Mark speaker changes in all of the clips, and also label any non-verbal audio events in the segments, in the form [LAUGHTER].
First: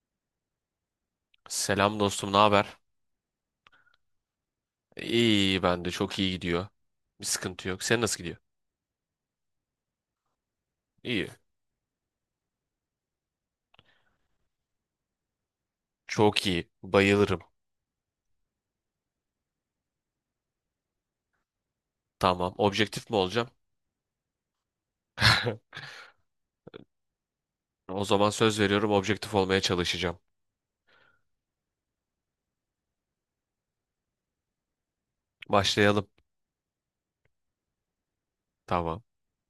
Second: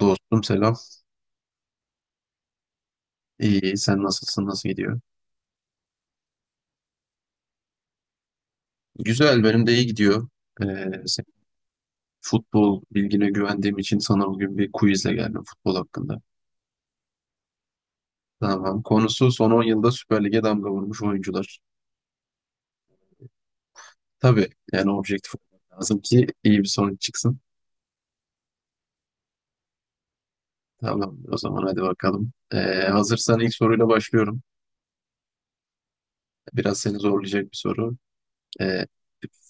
Speaker 1: Dostum selam.
Speaker 2: Selam dostum, ne haber?
Speaker 1: İyi, sen nasılsın? Nasıl gidiyor?
Speaker 2: İyi, ben de çok iyi gidiyor. Bir sıkıntı yok. Sen nasıl gidiyor?
Speaker 1: Güzel, benim de iyi gidiyor. Ee, sen-
Speaker 2: İyi.
Speaker 1: Futbol bilgine güvendiğim için sana bugün bir quizle geldim futbol hakkında.
Speaker 2: Çok iyi. Bayılırım.
Speaker 1: Tamam. Konusu son 10 yılda Süper Lig'e damga vurmuş oyuncular.
Speaker 2: Tamam. Objektif mi olacağım?
Speaker 1: Tabii yani objektif olmak lazım ki iyi bir sonuç çıksın.
Speaker 2: O zaman söz veriyorum objektif olmaya çalışacağım.
Speaker 1: Tamam o zaman hadi bakalım. Hazırsan ilk soruyla başlıyorum.
Speaker 2: Başlayalım.
Speaker 1: Biraz seni zorlayacak bir soru. Ee,
Speaker 2: Tamam.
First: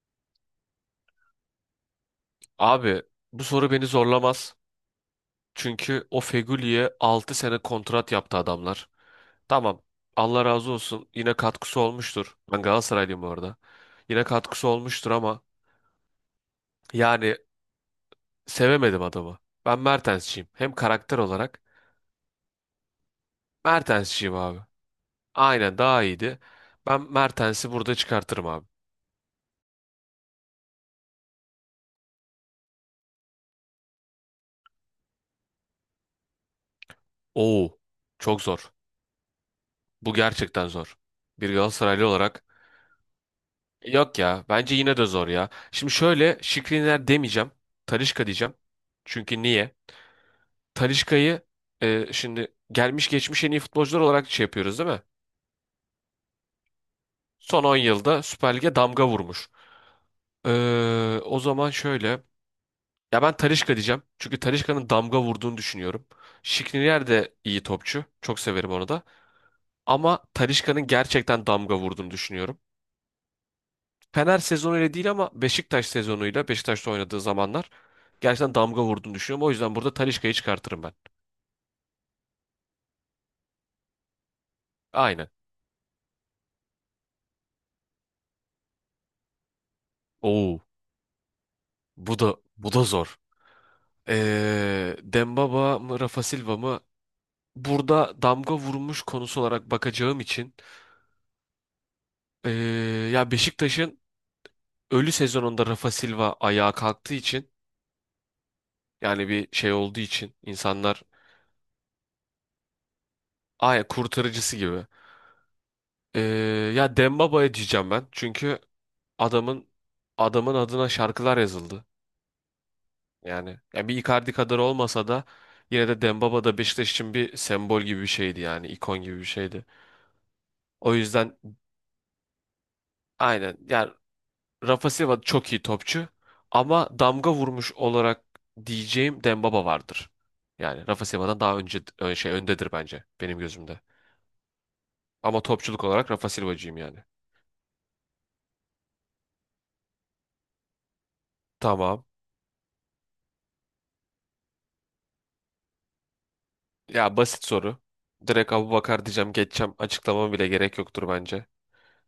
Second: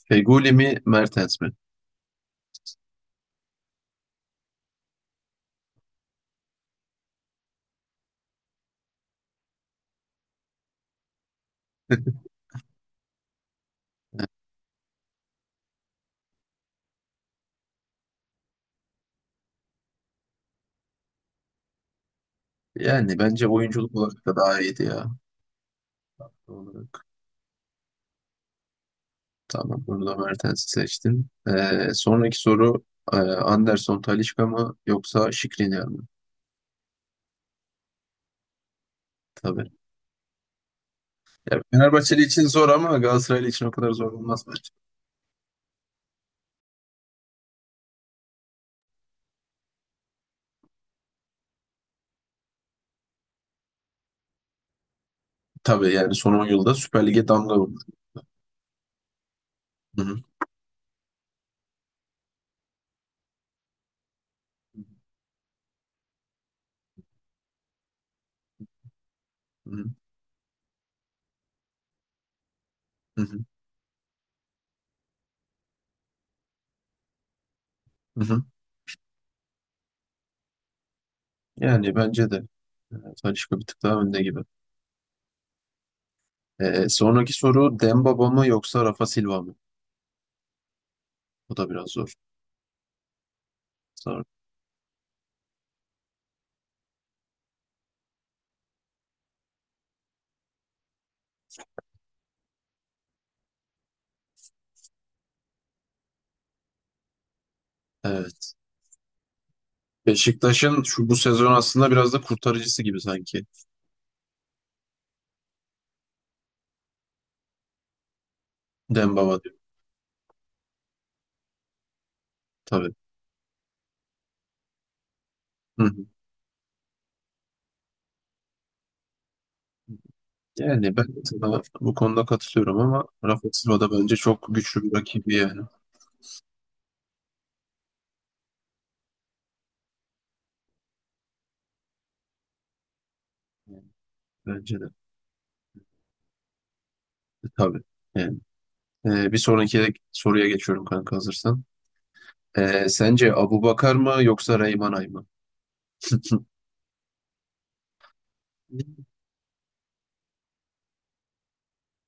Speaker 1: Feguli mi Mertens mi?
Speaker 2: Abi bu soru beni zorlamaz. Çünkü o Fegüli'ye 6 sene kontrat yaptı adamlar. Tamam. Allah razı olsun. Yine katkısı olmuştur. Ben Galatasaraylıyım bu arada. Yine
Speaker 1: [LAUGHS]
Speaker 2: katkısı olmuştur ama yani sevemedim adamı. Ben Mertensçiyim. Hem karakter olarak
Speaker 1: Yani bence oyunculuk olarak
Speaker 2: Mertens'çiyim
Speaker 1: da
Speaker 2: abi.
Speaker 1: daha iyiydi ya.
Speaker 2: Aynen daha iyiydi.
Speaker 1: Doğal olarak.
Speaker 2: Ben Mertens'i burada çıkartırım abi.
Speaker 1: Tamam bunu da Mertens'i seçtin. Sonraki soru Anderson Talisca mı yoksa Skriniar mı?
Speaker 2: Oo, çok zor.
Speaker 1: Tabii.
Speaker 2: Bu gerçekten zor. Bir
Speaker 1: Ya,
Speaker 2: Galatasaraylı
Speaker 1: Fenerbahçeli
Speaker 2: olarak.
Speaker 1: için zor ama Galatasaraylı için o kadar zor
Speaker 2: Yok
Speaker 1: olmaz
Speaker 2: ya
Speaker 1: bence.
Speaker 2: bence yine de zor ya. Şimdi şöyle Şikriner demeyeceğim. Talisca diyeceğim. Çünkü niye? Talisca'yı şimdi gelmiş geçmiş en iyi futbolcular olarak şey yapıyoruz değil mi?
Speaker 1: Tabii yani son 10 yılda Süper Lig'e damga
Speaker 2: Son 10
Speaker 1: vurdu.
Speaker 2: yılda Süper Lig'e damga vurmuş.
Speaker 1: Hı hı,
Speaker 2: O zaman şöyle. Ya ben Talisca diyeceğim. Çünkü Talisca'nın damga vurduğunu düşünüyorum. Skriniar de iyi topçu. Çok severim onu da.
Speaker 1: hı hı,
Speaker 2: Ama Talisca'nın gerçekten damga vurduğunu düşünüyorum.
Speaker 1: hı hı,
Speaker 2: Fener sezonu ile değil ama Beşiktaş sezonuyla Beşiktaş'ta oynadığı zamanlar
Speaker 1: hı hı.
Speaker 2: gerçekten damga vurduğunu düşünüyorum. O yüzden burada Talisca'yı çıkartırım ben.
Speaker 1: Yani bence de e, Talisca bir tık daha önde gibi.
Speaker 2: Aynen.
Speaker 1: Sonraki soru Dembaba mı yoksa Rafa Silva mı?
Speaker 2: Oo,
Speaker 1: Bu da biraz zor.
Speaker 2: bu da zor.
Speaker 1: Zor.
Speaker 2: Dembaba mı Rafa Silva mı? Burada damga vurmuş konusu olarak bakacağım için ee, ya Beşiktaş'ın ölü sezonunda Rafa Silva ayağa kalktığı için.
Speaker 1: Evet.
Speaker 2: Yani bir şey olduğu için
Speaker 1: Beşiktaş'ın
Speaker 2: insanlar
Speaker 1: şu bu sezon aslında biraz da kurtarıcısı gibi sanki.
Speaker 2: aya kurtarıcısı gibi. Ee, Ya Dembaba'ya diyeceğim ben. Çünkü
Speaker 1: Dembaba diyor.
Speaker 2: adamın adamın adına şarkılar yazıldı.
Speaker 1: Tabii.
Speaker 2: Yani ya bir Icardi kadar olmasa da
Speaker 1: Hı
Speaker 2: yine
Speaker 1: hı.
Speaker 2: de Dembaba da Beşiktaş için bir sembol gibi bir şeydi yani ikon gibi bir şeydi. O
Speaker 1: Yani ben
Speaker 2: yüzden
Speaker 1: sana bu konuda katılıyorum ama Rafa
Speaker 2: aynen
Speaker 1: Silva da
Speaker 2: yani
Speaker 1: bence çok güçlü
Speaker 2: Rafa
Speaker 1: bir
Speaker 2: Silva
Speaker 1: rakibi
Speaker 2: çok iyi
Speaker 1: yani.
Speaker 2: topçu ama damga vurmuş olarak diyeceğim Dembaba vardır. Yani Rafa Silva'dan daha önce şey öndedir bence benim gözümde.
Speaker 1: Yani bence de.
Speaker 2: Ama topçuluk olarak Rafa Silva'cıyım yani.
Speaker 1: Tabii. Yani. Bir sonraki soruya geçiyorum kanka, hazırsan.
Speaker 2: Tamam.
Speaker 1: Sence Abubakar mı yoksa Reyman Ay mı?
Speaker 2: Ya basit soru. Direkt Abubakar diyeceğim geçeceğim. Açıklamam bile gerek yoktur bence.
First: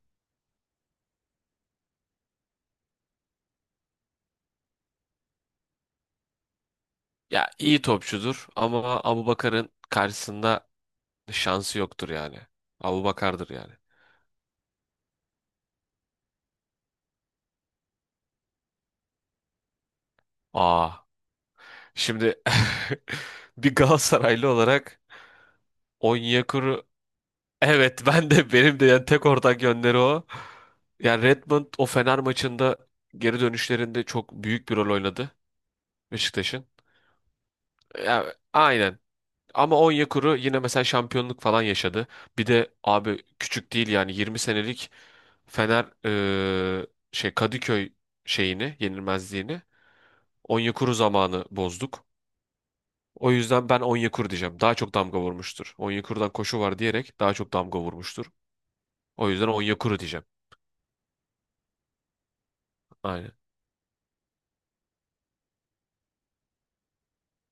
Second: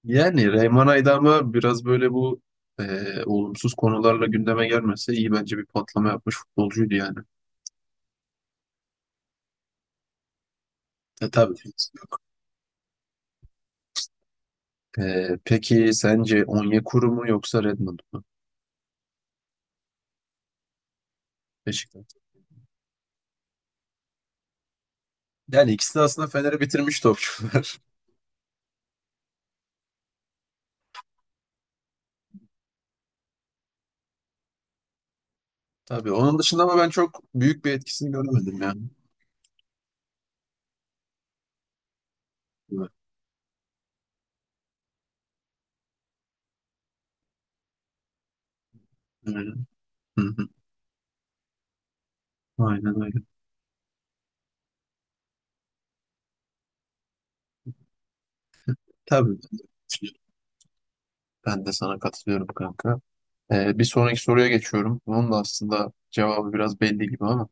Speaker 1: Yani Reyhan Aydam'a biraz böyle bu olumsuz konularla gündeme gelmese iyi, bence bir patlama yapmış futbolcuydu yani.
Speaker 2: Ya iyi topçudur ama Abubakar'ın karşısında
Speaker 1: Tabii.
Speaker 2: şansı yoktur yani. Abubakar'dır yani.
Speaker 1: Peki sence Onyekuru mu yoksa Redmond mu?
Speaker 2: Aa.
Speaker 1: Beşiktaş.
Speaker 2: Şimdi [LAUGHS] bir Galatasaraylı olarak
Speaker 1: Yani ikisi de aslında Fener'e
Speaker 2: Onyekuru
Speaker 1: bitirmiş topçular.
Speaker 2: evet ben de benim de yani tek ortak yönleri o. Yani Redmond o Fener maçında geri dönüşlerinde çok büyük bir rol oynadı
Speaker 1: [LAUGHS] Tabii. Onun dışında
Speaker 2: Beşiktaş'ın.
Speaker 1: ama ben çok büyük bir etkisini
Speaker 2: Ya,
Speaker 1: göremedim yani.
Speaker 2: aynen. Ama Onyekuru yine mesela şampiyonluk falan yaşadı. Bir de
Speaker 1: Evet.
Speaker 2: abi küçük değil yani 20 senelik Fener şey Kadıköy şeyini, yenilmezliğini
Speaker 1: Aynen. Hı hı.
Speaker 2: Onyekuru zamanı bozduk.
Speaker 1: Aynen öyle.
Speaker 2: O yüzden ben Onyekuru diyeceğim. Daha çok damga vurmuştur. Onyekuru'dan koşu var diyerek daha çok damga vurmuştur. O
Speaker 1: Tabii.
Speaker 2: yüzden Onyekuru diyeceğim.
Speaker 1: Ben de sana katılıyorum kanka.
Speaker 2: Aynen.
Speaker 1: Bir sonraki soruya geçiyorum. Onun da aslında cevabı biraz belli gibi ama.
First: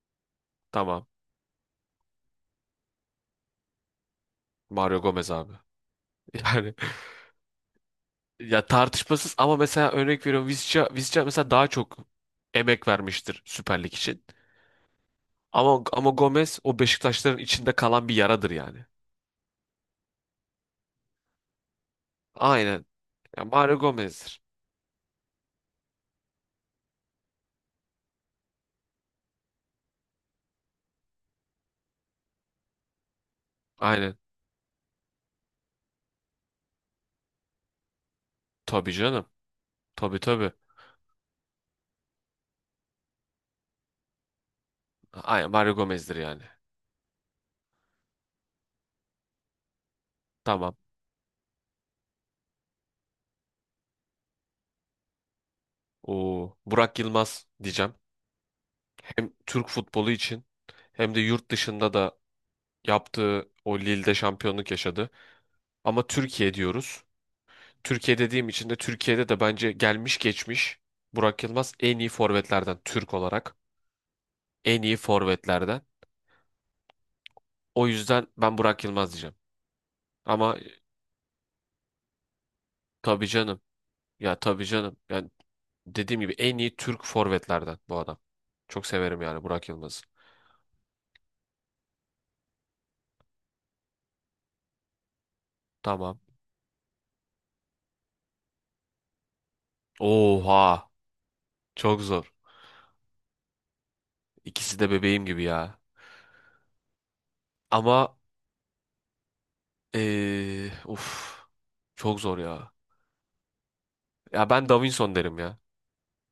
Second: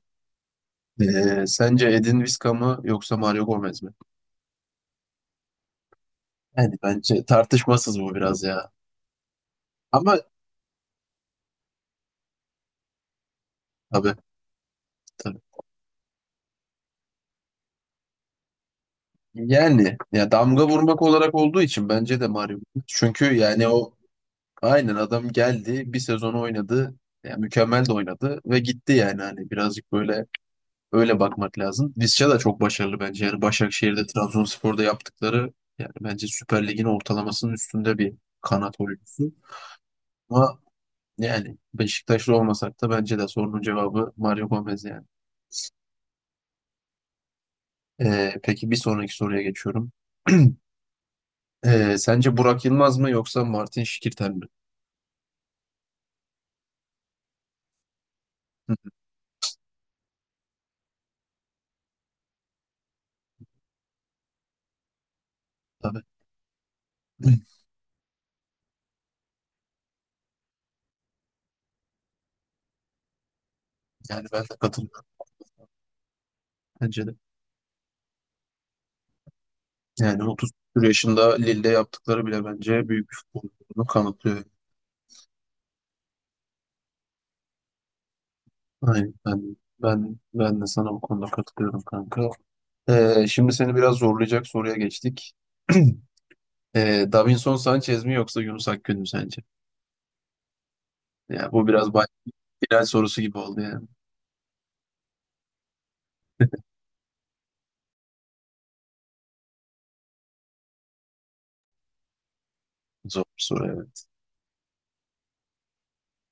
Speaker 2: Tamam.
Speaker 1: Sence Edin Visca mı yoksa Mario Gomez mi?
Speaker 2: Mario Gomez abi. [LAUGHS] Yani
Speaker 1: Yani bence tartışmasız bu biraz
Speaker 2: ya
Speaker 1: ya.
Speaker 2: tartışmasız ama mesela
Speaker 1: Ama
Speaker 2: örnek veriyorum Visca mesela daha çok emek vermiştir Süper Lig
Speaker 1: tabii
Speaker 2: için.
Speaker 1: tabii.
Speaker 2: Ama Gomez o Beşiktaşların içinde kalan bir yaradır yani.
Speaker 1: Yani ya damga vurmak olarak olduğu için bence de Mario Gomez.
Speaker 2: Aynen.
Speaker 1: Çünkü
Speaker 2: Ya
Speaker 1: yani
Speaker 2: Mario
Speaker 1: o
Speaker 2: Gomez'dir.
Speaker 1: aynen adam geldi, bir sezon oynadı. Yani mükemmel de oynadı ve gitti, yani hani birazcık böyle öyle bakmak lazım. Visca da çok başarılı bence. Yani Başakşehir'de,
Speaker 2: Aynen.
Speaker 1: Trabzonspor'da yaptıkları yani bence Süper Lig'in ortalamasının üstünde bir kanat
Speaker 2: Tabii canım.
Speaker 1: oyuncusu.
Speaker 2: Tabii.
Speaker 1: Ama yani Beşiktaşlı olmasak da bence de sorunun cevabı Mario Gomez yani.
Speaker 2: Aynen Mario Gomez'dir yani.
Speaker 1: Peki bir sonraki soruya geçiyorum. [CLEARS THROAT]
Speaker 2: Tamam.
Speaker 1: Sence Burak Yılmaz mı yoksa Martin Şikirten mi?
Speaker 2: O Burak Yılmaz diyeceğim.
Speaker 1: Hı,
Speaker 2: Hem Türk futbolu için hem de yurt dışında da yaptığı o Lille'de şampiyonluk yaşadı.
Speaker 1: tabii.
Speaker 2: Ama Türkiye diyoruz.
Speaker 1: [CLEARS THROAT]
Speaker 2: Türkiye dediğim için de Türkiye'de de bence gelmiş geçmiş Burak Yılmaz en iyi forvetlerden Türk olarak
Speaker 1: Yani ben de
Speaker 2: en iyi
Speaker 1: katılıyorum.
Speaker 2: forvetlerden.
Speaker 1: Bence de.
Speaker 2: O yüzden ben Burak Yılmaz diyeceğim.
Speaker 1: Yani 30
Speaker 2: Ama
Speaker 1: küsur yaşında Lille'de yaptıkları bile bence büyük bir
Speaker 2: tabii
Speaker 1: futbol
Speaker 2: canım.
Speaker 1: olduğunu
Speaker 2: Ya
Speaker 1: kanıtlıyor.
Speaker 2: tabii canım. Yani dediğim gibi en iyi Türk forvetlerden bu adam. Çok
Speaker 1: Aynen,
Speaker 2: severim yani
Speaker 1: ben,
Speaker 2: Burak Yılmaz'ı.
Speaker 1: ben, ben de sana bu konuda katılıyorum kanka. Şimdi seni biraz zorlayacak soruya geçtik. [CLEARS THROAT]
Speaker 2: Tamam.
Speaker 1: Davinson Sanchez mi yoksa Yunus Akgün mü sence?
Speaker 2: Oha.
Speaker 1: Ya bu biraz
Speaker 2: Çok zor.
Speaker 1: final sorusu gibi oldu yani.
Speaker 2: İkisi de bebeğim gibi ya. Ama uf. Çok zor ya.
Speaker 1: Zor soru, evet.
Speaker 2: Ya ben Davinson derim ya.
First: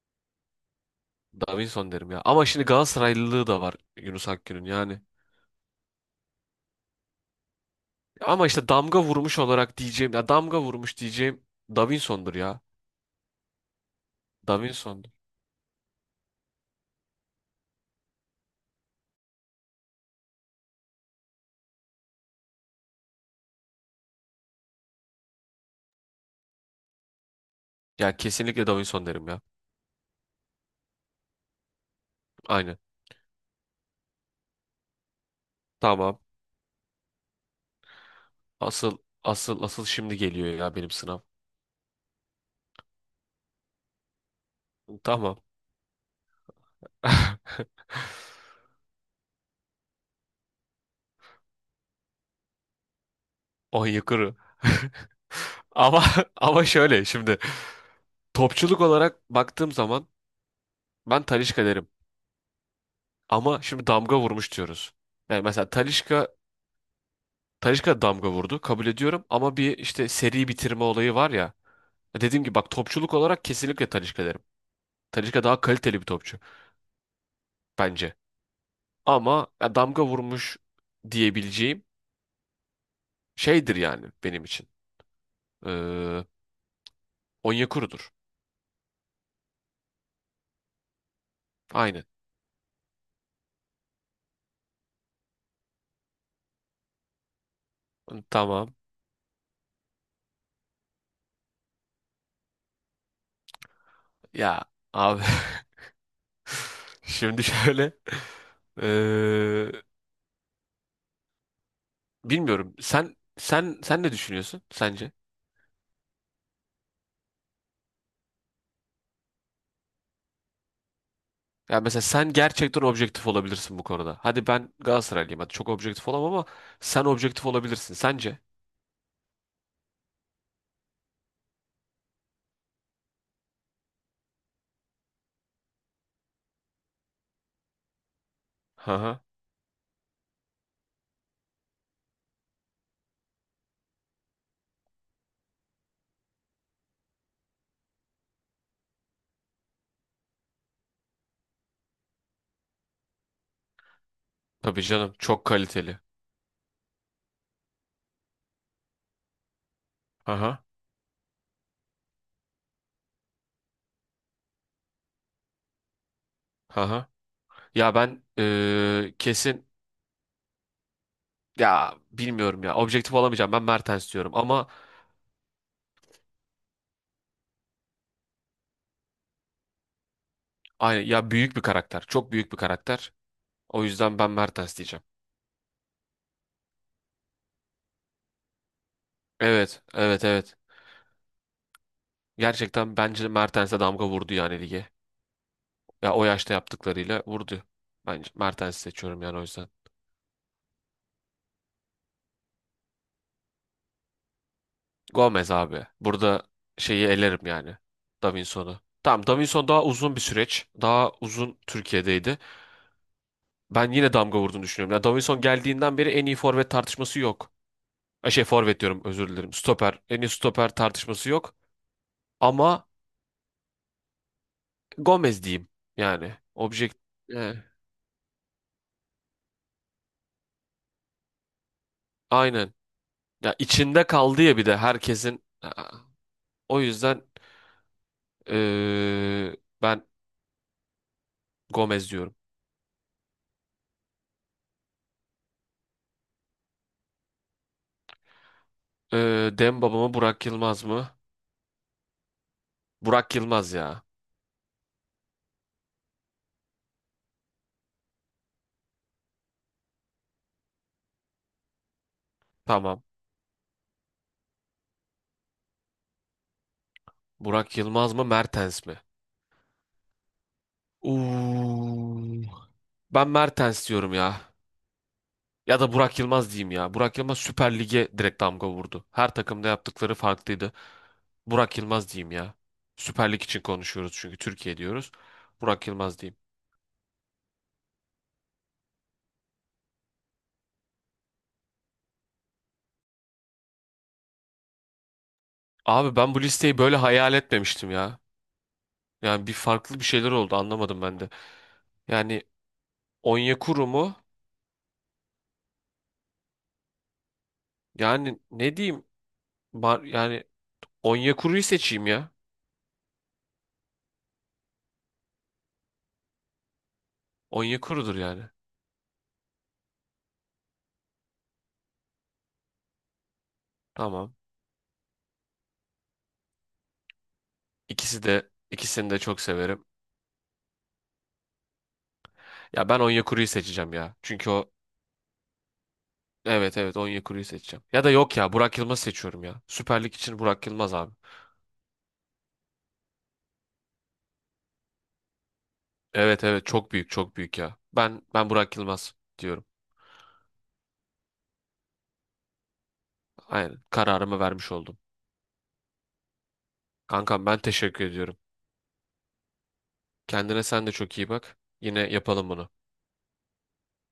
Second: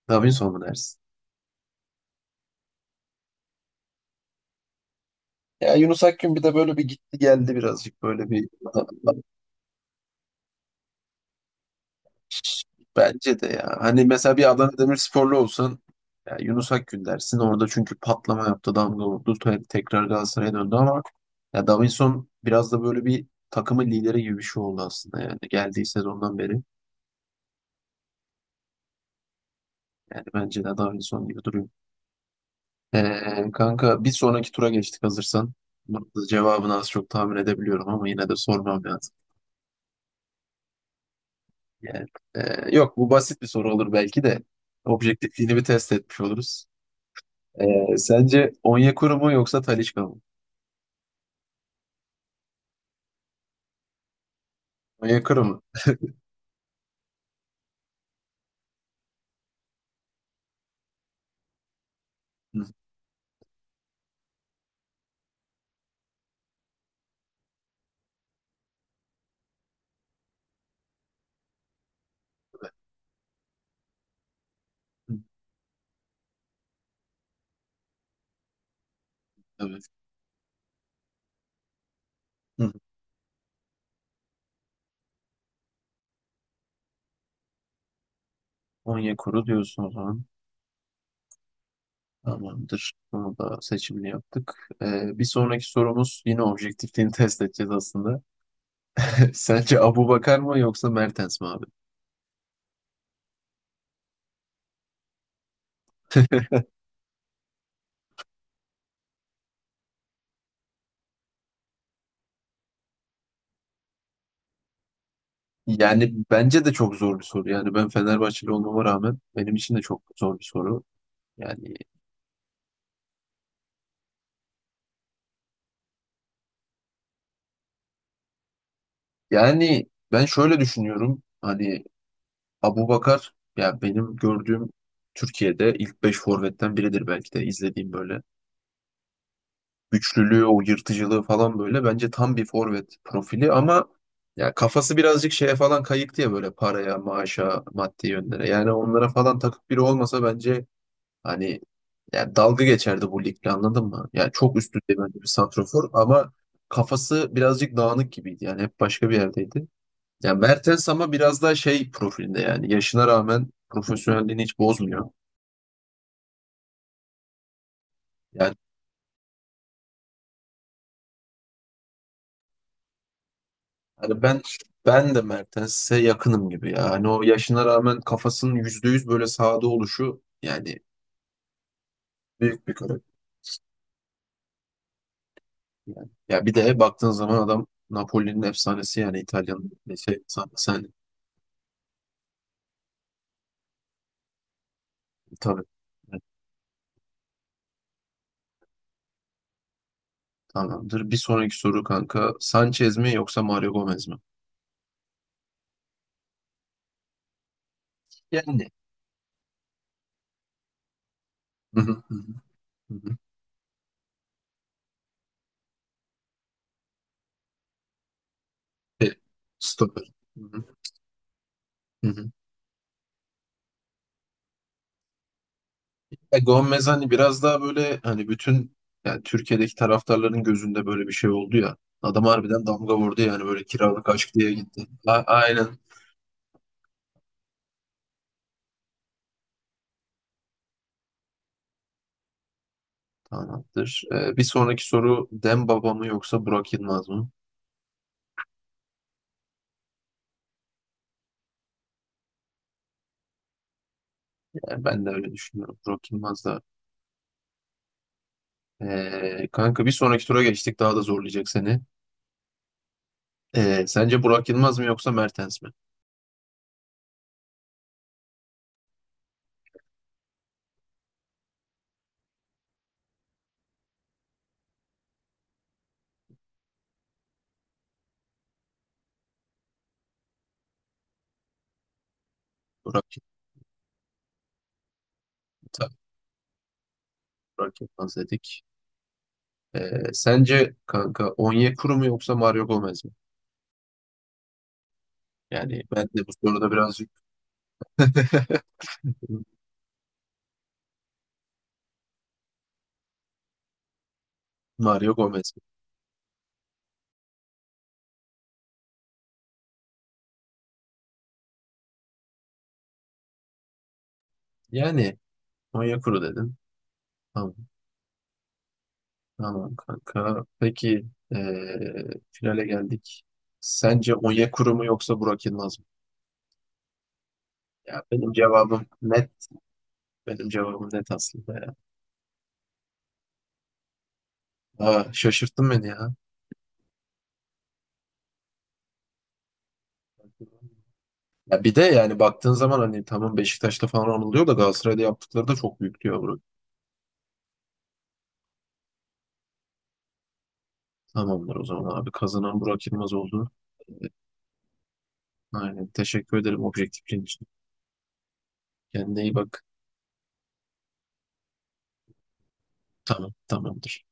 Speaker 1: Davinson mu dersin?
Speaker 2: Davinson derim ya. Ama şimdi Galatasaraylılığı da var Yunus Akgün'ün yani.
Speaker 1: Ya Yunus Akgün bir de böyle bir gitti geldi birazcık böyle
Speaker 2: Ama
Speaker 1: bir,
Speaker 2: işte damga vurmuş olarak diyeceğim. Ya damga vurmuş diyeceğim Davinson'dur ya.
Speaker 1: bence de ya. Hani mesela bir Adana
Speaker 2: Davinson'dur.
Speaker 1: Demirsporlu olsan ya Yunus Akgün dersin orada çünkü patlama yaptı, damga vurdu, tekrar Galatasaray'a döndü ama ya Davinson biraz da böyle bir takımın lideri gibi bir şey oldu aslında, yani geldiği sezondan beri.
Speaker 2: Ya kesinlikle Davinson derim ya.
Speaker 1: Yani bence de Davinson gibi duruyor.
Speaker 2: Aynen.
Speaker 1: Kanka bir sonraki tura geçtik, hazırsan. Bunun
Speaker 2: Tamam.
Speaker 1: da cevabını az çok tahmin edebiliyorum ama yine de sormam
Speaker 2: Asıl
Speaker 1: lazım.
Speaker 2: asıl şimdi geliyor ya benim sınav.
Speaker 1: Yani, yok, bu basit bir soru olur belki de.
Speaker 2: Tamam.
Speaker 1: Objektifliğini bir test etmiş oluruz.
Speaker 2: [LAUGHS]
Speaker 1: Sence Onyekuru mu yoksa Talisca mı?
Speaker 2: On yukarı.
Speaker 1: Onyekuru mu?
Speaker 2: Ama [LAUGHS] ama şöyle şimdi topçuluk olarak baktığım zaman ben Talisca derim.
Speaker 1: Hı,
Speaker 2: Ama şimdi damga vurmuş diyoruz. Yani mesela Talisca damga vurdu kabul ediyorum ama bir işte seri bitirme olayı var ya. Dediğim gibi bak topçuluk olarak kesinlikle Talisca derim.
Speaker 1: hı,
Speaker 2: Talisca daha kaliteli bir topçu bence. Ama ya
Speaker 1: evet.
Speaker 2: damga vurmuş diyebileceğim
Speaker 1: Hı.
Speaker 2: şeydir yani benim için. Ee, Onyekuru'dur.
Speaker 1: Onyekuru diyorsun o zaman.
Speaker 2: Aynen.
Speaker 1: Tamamdır. Bunu da seçimini yaptık. Bir sonraki sorumuz yine objektifliğini test edeceğiz aslında.
Speaker 2: Tamam.
Speaker 1: [LAUGHS] Sence Abubakar mı yoksa Mertens mi abi?
Speaker 2: Ya abi [LAUGHS] şimdi şöyle eee, bilmiyorum. Sen ne düşünüyorsun sence?
Speaker 1: Yani bence de çok zor bir soru. Yani ben Fenerbahçeli olmama rağmen benim için de çok zor bir soru. Yani
Speaker 2: Ya mesela sen gerçekten objektif olabilirsin bu konuda. Hadi ben Galatasaraylıyım. Hadi çok objektif olamam ama sen objektif olabilirsin sence?
Speaker 1: yani ben şöyle düşünüyorum. Hani Abubakar ya benim gördüğüm Türkiye'de ilk 5 forvetten biridir belki de, izlediğim böyle.
Speaker 2: Haha.
Speaker 1: Güçlülüğü, o yırtıcılığı falan böyle bence tam bir forvet profili ama ya kafası birazcık şeye falan kayıktı ya, böyle paraya, maaşa, maddi yönlere. Yani onlara falan takık biri olmasa bence, hani, ya dalga geçerdi bu ligle, anladın mı? Yani çok üst
Speaker 2: Tabii
Speaker 1: düzey
Speaker 2: canım
Speaker 1: bence bir
Speaker 2: çok
Speaker 1: santrofor
Speaker 2: kaliteli.
Speaker 1: ama kafası birazcık dağınık gibiydi. Yani hep başka bir yerdeydi. Ya
Speaker 2: Haha.
Speaker 1: Mertens ama biraz daha şey profilde, yani yaşına rağmen profesyonelliğini hiç bozmuyor.
Speaker 2: Haha. Ya ben
Speaker 1: Yani
Speaker 2: kesin ya bilmiyorum ya objektif olamayacağım. Ben Mertens
Speaker 1: hani
Speaker 2: diyorum
Speaker 1: ben
Speaker 2: ama
Speaker 1: ben de Mertens'e yakınım gibi ya. Hani o yaşına rağmen kafasının %100 böyle sahada oluşu yani,
Speaker 2: aynı ya büyük bir karakter. Çok büyük bir
Speaker 1: büyük bir
Speaker 2: karakter.
Speaker 1: karakter
Speaker 2: O yüzden ben Mertens diyeceğim.
Speaker 1: yani. Ya bir de baktığın zaman adam Napoli'nin efsanesi, yani
Speaker 2: Evet,
Speaker 1: İtalya'nın şey
Speaker 2: evet, evet.
Speaker 1: efsanesi hani,
Speaker 2: Gerçekten bence Mertens'e damga vurdu yani lige.
Speaker 1: tabii.
Speaker 2: Ya
Speaker 1: Evet,
Speaker 2: o yaşta yaptıklarıyla vurdu. Bence Mertens'i seçiyorum yani o yüzden.
Speaker 1: tamamdır. Bir sonraki soru kanka. Sanchez mi yoksa Mario Gomez mi?
Speaker 2: Gomez abi. Burada şeyi elerim yani.
Speaker 1: Yani.
Speaker 2: Davinson'u. Tamam Davinson daha uzun bir süreç. Daha uzun
Speaker 1: Hı hı, hı hı,
Speaker 2: Türkiye'deydi.
Speaker 1: hı hı.
Speaker 2: Ben yine damga vurduğunu düşünüyorum. Ya Davinson geldiğinden beri en iyi forvet tartışması yok. Şey forvet diyorum
Speaker 1: E,
Speaker 2: özür dilerim. Stoper.
Speaker 1: Stoper.
Speaker 2: En iyi
Speaker 1: Hı hı,
Speaker 2: stoper tartışması yok.
Speaker 1: hı hı.
Speaker 2: Ama Gomez diyeyim yani.
Speaker 1: Ya Gomez
Speaker 2: Objekt.
Speaker 1: hani biraz
Speaker 2: E,
Speaker 1: daha böyle hani bütün, yani Türkiye'deki taraftarların gözünde böyle bir şey oldu ya. Adam harbiden
Speaker 2: aynen.
Speaker 1: damga vurdu yani,
Speaker 2: Ya
Speaker 1: böyle
Speaker 2: içinde
Speaker 1: kiralık aşk
Speaker 2: kaldı
Speaker 1: diye
Speaker 2: ya bir de
Speaker 1: gitti.
Speaker 2: herkesin.
Speaker 1: Aynen.
Speaker 2: O yüzden eee, ben Gomez diyorum.
Speaker 1: Tamamdır. Bir sonraki soru Demba mı yoksa Burak Yılmaz mı?
Speaker 2: Demba mı Burak Yılmaz mı? Burak Yılmaz ya.
Speaker 1: Yani ben de öyle düşünüyorum. Burak Yılmaz da. Kanka bir sonraki tura geçtik. Daha da zorlayacak seni.
Speaker 2: Tamam.
Speaker 1: Sence Burak Yılmaz mı yoksa Mertens mi?
Speaker 2: Burak Yılmaz mı Mertens mi? Uuu. Ben Mertens diyorum ya. Ya da Burak Yılmaz diyeyim ya. Burak Yılmaz Süper Lig'e direkt damga vurdu. Her takımda yaptıkları farklıydı. Burak Yılmaz diyeyim ya.
Speaker 1: Burak,
Speaker 2: Süper Lig için konuşuyoruz çünkü Türkiye diyoruz. Burak
Speaker 1: tabii
Speaker 2: Yılmaz diyeyim.
Speaker 1: Burak Yılmaz dedik. Sence kanka Onyekuru mu yoksa Mario Gomez mi? Yani ben
Speaker 2: Abi
Speaker 1: de bu
Speaker 2: ben bu
Speaker 1: soruda
Speaker 2: listeyi böyle
Speaker 1: birazcık
Speaker 2: hayal etmemiştim ya.
Speaker 1: [LAUGHS]
Speaker 2: Yani bir farklı bir şeyler oldu anlamadım ben de. Yani Onyekuru mu?
Speaker 1: Mario Gomez.
Speaker 2: Yani ne diyeyim? Yani Onyekuru'yu seçeyim ya.
Speaker 1: Yani Onyekuru dedim. Tamam,
Speaker 2: Onyekuru'dur yani.
Speaker 1: tamam kanka. Peki finale geldik. Sence
Speaker 2: Tamam.
Speaker 1: Onyekuru mu yoksa Burak Yılmaz mı? Ya
Speaker 2: İkisi
Speaker 1: benim
Speaker 2: de
Speaker 1: cevabım
Speaker 2: ikisini de
Speaker 1: net.
Speaker 2: çok severim.
Speaker 1: Benim cevabım net aslında ya.
Speaker 2: Ya ben Onyekuru'yu seçeceğim ya. Çünkü o
Speaker 1: Aa, şaşırttın beni ya.
Speaker 2: evet evet Onyekuru'yu seçeceğim. Ya da yok ya Burak Yılmaz'ı seçiyorum ya. Süper Lig için Burak Yılmaz abi.
Speaker 1: Ya bir de yani baktığın zaman hani, tamam Beşiktaş'ta falan anılıyor da Galatasaray'da yaptıkları da çok büyük diyor Burak.
Speaker 2: Evet evet çok büyük çok büyük ya. Ben Burak Yılmaz diyorum.
Speaker 1: Tamamdır o zaman abi. Kazanan Burak Yılmaz oldu.
Speaker 2: Aynen kararımı vermiş oldum.
Speaker 1: Aynen. Teşekkür ederim objektifliğin için.
Speaker 2: Kankam ben teşekkür ediyorum.
Speaker 1: Kendine iyi bak.
Speaker 2: Kendine sen de çok iyi bak. Yine yapalım bunu.
Speaker 1: Tamam, tamamdır.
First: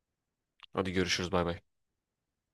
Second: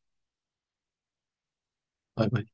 Speaker 2: Hadi görüşürüz bay bay.
Speaker 1: Bay bay.